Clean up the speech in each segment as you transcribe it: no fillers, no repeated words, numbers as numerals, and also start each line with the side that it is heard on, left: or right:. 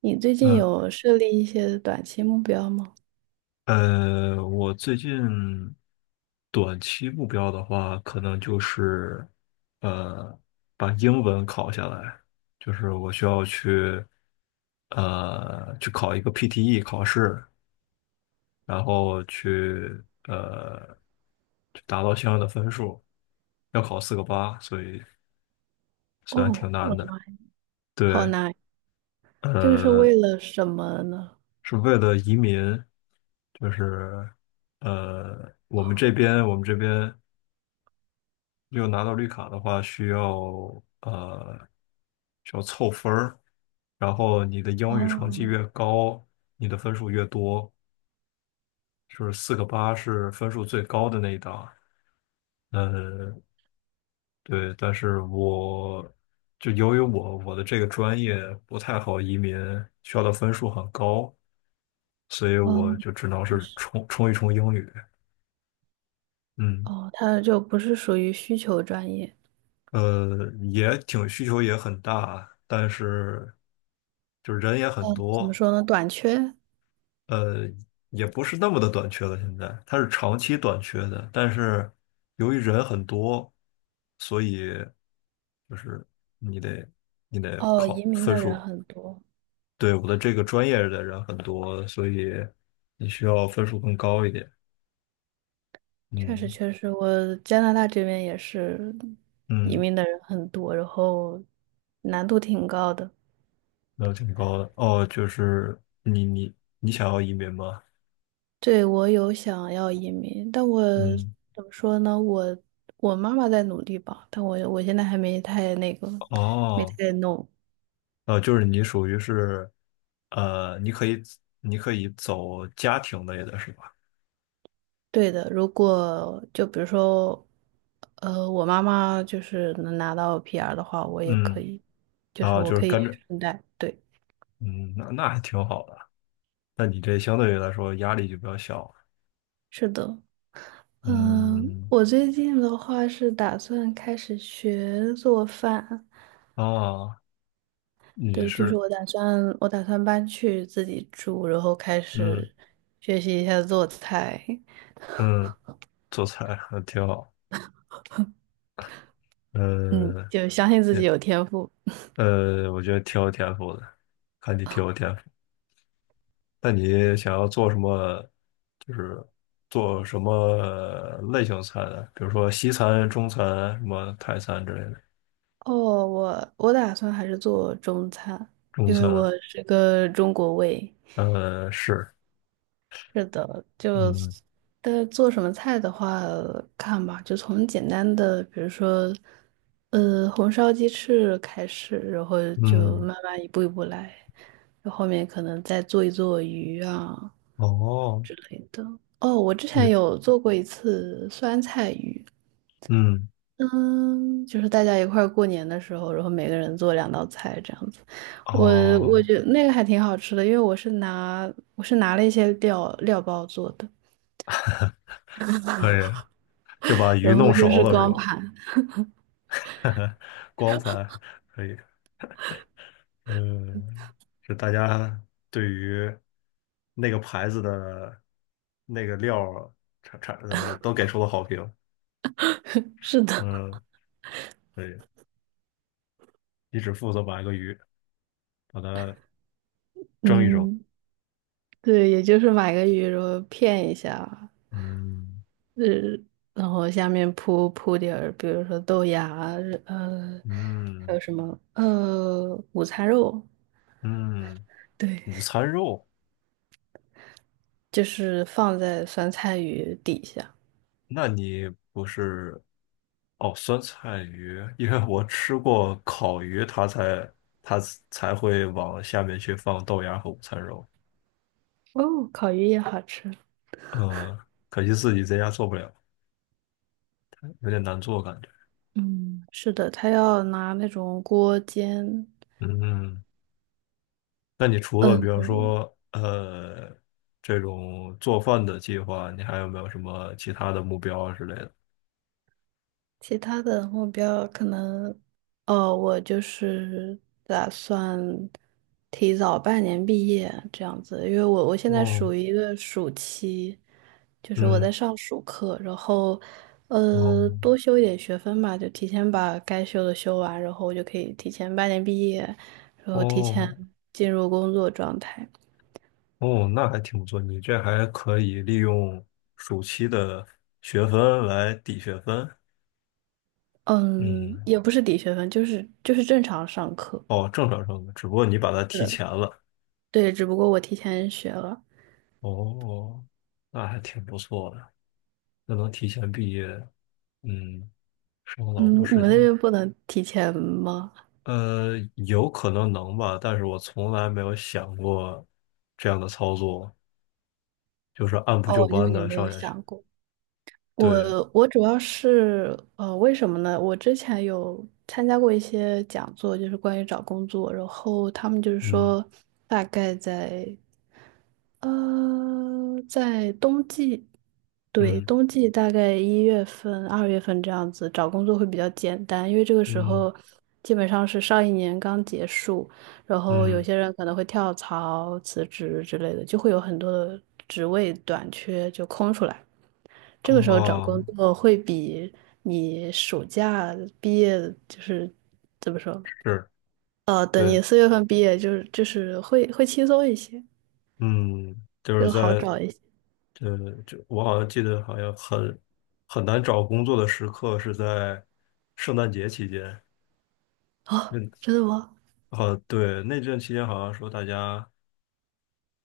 right: 你最近
left: 那
right: 有设立一些短期目标吗？
left: 我最近短期目标的话，可能就是呃，把英文考下来，就是我需要去考一个 PTE 考试，然后去呃达到相应的分数，要考四个八，所以虽然挺
right: 哦，
left: 难
right: 我的
left: 的。
right: 妈呀！好
left: 对，
right: 难，这个是
left: 呃，
right: 为了什么呢？
left: 是为了移民，就是。我们这边有拿到绿卡的话，需要呃凑分儿，然后你的英语成绩越
right: 哦，
left: 高，你的分数越多，就是四个八是分数最高的那一档。呃，对，但是我就由于我的这个专业不太好移民，需要的分数很高，所以我
right: 哦，
left: 就只能
right: 就
left: 是
right: 是，
left: 冲一冲英语。嗯，
right: 哦，它就不是属于需求专业。
left: 也挺需求也很大，但是就是人也很
right: 嗯，怎么
left: 多。
right: 说呢？短缺。
left: 呃，也不是那么的短缺了。现在它是长期短缺的，但是由于人很多，所以就是你得你得
right: 哦，移
left: 考
right: 民
left: 分
right: 的人
left: 数。
right: 很多，
left: 对，我的这个专业的人很多，所以你需要分数更高一点。
right: 确
left: 嗯
right: 实确实，我加拿大这边也是移
left: 嗯，
right: 民的人很多，然后难度挺高的。
left: 那挺高的。哦，就是你想要移民吗？
right: 对，我有想要移民，但我
left: 嗯，
right: 怎么说呢？我妈妈在努力吧，但我现在还没太那个，没
left: 哦，
right: 太弄。
left: 就是你属于是，呃，你可以你可以走家庭类的是吧？
right: 对的，如果就比如说，我妈妈就是能拿到 PR 的话，我也可
left: 嗯。
right: 以，就是
left: 啊，
right: 我
left: 就是
right: 可
left: 跟
right: 以
left: 着，
right: 顺带。对，
left: 嗯，那还挺好的。那你这相对于来说压力就比较小，
right: 是的，嗯、
left: 嗯，
right: 我最近的话是打算开始学做饭。
left: 啊，你
right: 对，就是
left: 是，
right: 我打算，我打算搬去自己住，然后开
left: 嗯
right: 始学习一下做菜。
left: 嗯，做菜还挺好，
right: 嗯，
left: 嗯，
right: 就相信自己
left: 也
right: 有天赋。
left: 我觉得挺有天赋的，看你挺有天赋。那你想要做什么？就是做什么类型菜的？比如说西餐、中餐、什么泰餐之类的。
right: 哦，我打算还是做中餐，
left: 中
right: 因为
left: 餐，
right: 我是个中国胃。
left: 是，
right: 是的，就
left: 嗯
right: 但做什么菜的话，看吧，就从简单的，比如说，红烧鸡翅开始，然后就
left: 嗯，
right: 慢慢一步一步来，然后后面可能再做一做鱼啊
left: 哦，
right: 之类的。哦，我之前
left: 也，
right: 有做过一次酸菜鱼，
left: 嗯。
right: 嗯，就是大家一块儿过年的时候，然后每个人做2道菜这样子。我我
left: 哦，
right: 觉得那个还挺好吃的，因为我是拿了一些料包做的。
left: 可以，就把鱼
right: 然后
left: 弄
right: 又
left: 熟
right: 是
left: 了是
right: 光
left: 吧？
right: 盘。
left: 光盘可以，嗯，就大家对于那个牌子的那个料儿产产呃都给出了好评，
right: 是的，
left: 嗯，可以，你只负责把一个鱼把它蒸一蒸，
right: 嗯，对，也就是买个鱼，肉片一下，
left: 嗯
right: 呃，然后下面铺铺点儿，比如说豆芽啊，呃，还
left: 嗯
right: 有什么，午餐肉，
left: 嗯，
right: 对，
left: 午餐肉。
right: 就是放在酸菜鱼底下。
left: 那你不是哦，酸菜鱼，因为我吃过烤鱼，它才会往下面去放豆芽和午餐肉。
right: 哦，烤鱼也好吃。
left: 嗯，可惜自己在家做不了，有点难做感觉。
right: 嗯，是的，他要拿那种锅煎。
left: 嗯，那你除了比
right: 嗯。
left: 方说这种做饭的计划，你还有没有什么其他的目标啊之类的？
right: 其他的目标可能，哦，我就是打算提早半年毕业这样子，因为我现在
left: 哦，
right: 属于一个暑期，就是我在
left: 嗯，
right: 上暑课，然后
left: 哦，
right: 多修一点学分吧，就提前把该修的修完，然后我就可以提前半年毕业，然后提前
left: 哦，
right: 进入工作状态。
left: 哦，那还挺不错，你这还可以利用暑期的学分来抵学分。
right: 嗯，
left: 嗯，
right: 也不是抵学分，就是正常上课。
left: 哦，正常上的，只不过你把它
right: 是
left: 提
right: 的，
left: 前了。
right: 对，只不过我提前学了。
left: 哦，那还挺不错的，那能提前毕业，嗯，省了老
right: 嗯，
left: 多
right: 你
left: 时
right: 们那
left: 间。
right: 边不能提前吗？
left: 有可能能吧，但是我从来没有想过这样的操作，就是按部就
right: 哦，因为
left: 班
right: 你
left: 的
right: 没有
left: 上下去。
right: 想过。
left: 对，
right: 我主要是为什么呢？我之前有参加过一些讲座，就是关于找工作，然后他们就是
left: 嗯
right: 说，大概在冬季，对，
left: 嗯
right: 冬季大概1月份、2月份这样子找工作会比较简单，因为这个时
left: 嗯
right: 候基本上是上一年刚结束，然后有
left: 嗯，
right: 些人可能会跳槽、辞职之类的，就会有很多的职位短缺就空出来。这个时候找
left: 哦，
right: 工作会比你暑假毕业就是怎么说？
left: 是。
right: 等
left: 对。
right: 你4月份毕业，就是会轻松一些，
left: 嗯，就是
right: 就好
left: 在
right: 找一些。
left: 就我好像记得，好像很难找工作的时刻是在圣诞节期间。
right: 哦，
left: 嗯，
right: 真的吗？
left: 好，对，那阵期间好像说大家，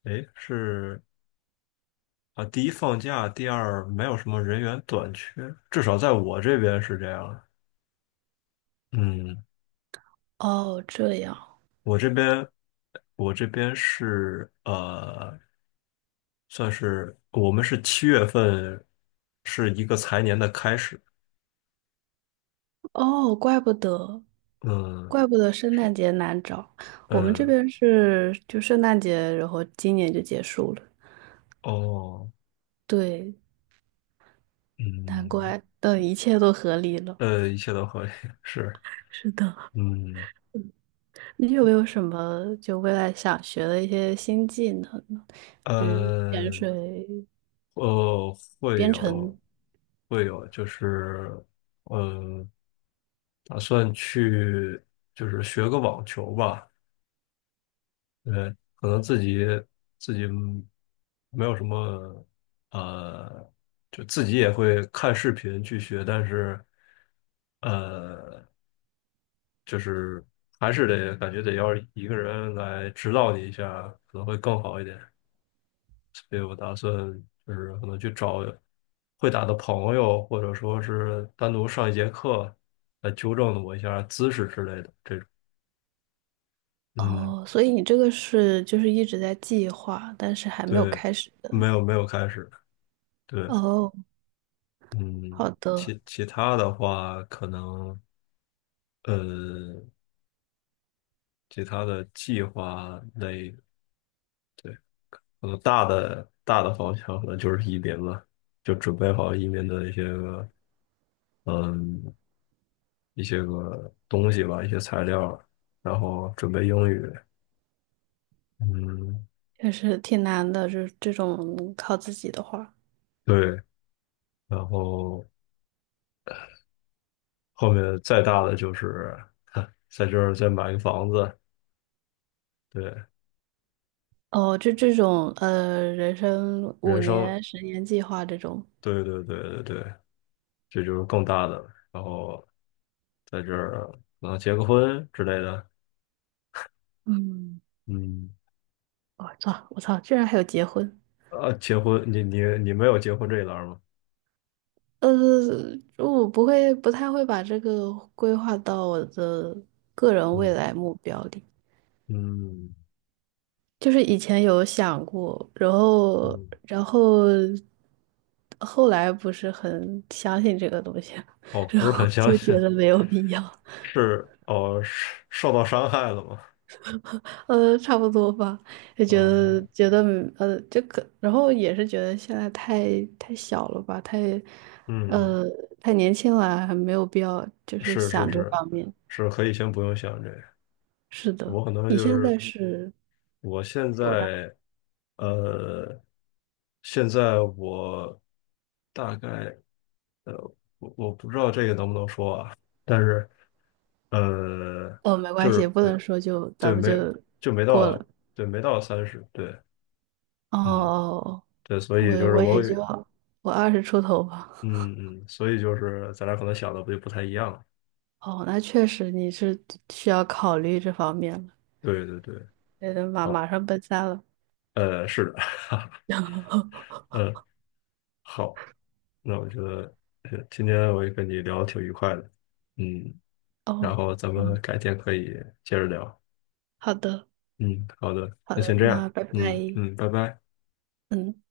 left: 哎，是啊，第一放假，第二没有什么人员短缺，至少在我这边是这样的。嗯，
right: 哦，这样，
left: 我这边我这边是算是我们是七月份是一个财年的开始。
right: 哦，怪不得，
left: 嗯。
right: 怪不得圣诞节难找。我们这
left: 呃。
right: 边是就圣诞节，然后今年就结束了。
left: 哦，
right: 对，难
left: 嗯，
right: 怪，等一切都合理了。
left: 一切都合理，是，
right: 是的，
left: 嗯，
right: 你有没有什么就未来想学的一些新技能呢？比如潜
left: 呃，
right: 水、
left: 呃，会
right: 编
left: 有，
right: 程。
left: 会有，就是，呃，打算去，就是学个网球吧，对，可能自己没有什么，呃，就自己也会看视频去学，但是，呃。就是还是得感觉得要一个人来指导你一下，可能会更好一点。所以我打算就是可能去找会打的朋友，或者说是单独上一节课来纠正我一下姿势之类的这种。嗯，
right: 哦，所以你这个是就是一直在计划，但是还没有
left: 对，
right: 开始
left: 没
right: 的。
left: 有没有开始。对，
right: 哦，
left: 嗯，
right: 好的，
left: 其他的话可能呃其他的计划类。对。可能大的方向可能就是移民了，就准备好移民的嗯一些个东西吧，一些材料，然后准备英语，嗯，
right: 确实挺难的，就是这种靠自己的话。
left: 对，然后后面再大的就是 在这儿再买个房子，对，
right: 哦，就这种人生五
left: 人生，
right: 年、10年计划这种。
left: 对对对对对，这就是更大的了然后在这儿可能结个婚之类的，
right: 嗯，
left: 嗯，
right: 我操，我操，居然还有结婚。
left: 啊，结婚，你没有结婚这一栏儿吗？
right: 呃，我不会，不太会把这个规划到我的个人未
left: 嗯
right: 来目标里。
left: 嗯。
right: 就是以前有想过，然后，
left: 嗯，
right: 然后后来不是很相信这个东西，
left: 哦，
right: 然
left: 不是
right: 后
left: 很相
right: 就觉
left: 信，
right: 得没有必要。
left: 是哦，是受到伤害了吗？
right: 差不多吧，就觉得
left: 啊、
right: 觉得这个，然后也是觉得现在太小了吧，
left: 嗯，
right: 呃太年轻了，还没有必要就是
left: 是是
right: 想这
left: 是，
right: 方面。
left: 是可以先不用想这个。
right: 是的，
left: 我可能
right: 你
left: 就
right: 现在
left: 是
right: 是
left: 我现
right: 多大？
left: 在，呃，现在我大概呃，我不知道这个能不能说啊，但是呃，
right: 哦，没
left: 就
right: 关系，
left: 是
right: 不
left: 没
right: 能说就咱
left: 对
right: 们就
left: 没就没
right: 过
left: 到
right: 了。
left: 对没到三十对。嗯，
right: 哦，
left: 对，所以就
right: 我
left: 是
right: 我
left: 我
right: 也就我二十出头吧。
left: 嗯嗯，所以就是咱俩可能想的不就不太一样了。
right: 哦，那确实你是需要考虑这方面了，
left: 对对对，
right: 得马
left: 好，
right: 马上奔三了。
left: 是的，呃，好，那我觉得今天我也跟你聊得挺愉快的，嗯，然
right: 哦，
left: 后咱们
right: 嗯，
left: 改天可以接着聊，
right: 好的。
left: 嗯，好的，
right: 好
left: 那
right: 的，
left: 先这样，
right: 那拜
left: 嗯
right: 拜。
left: 嗯，拜拜。
right: 嗯。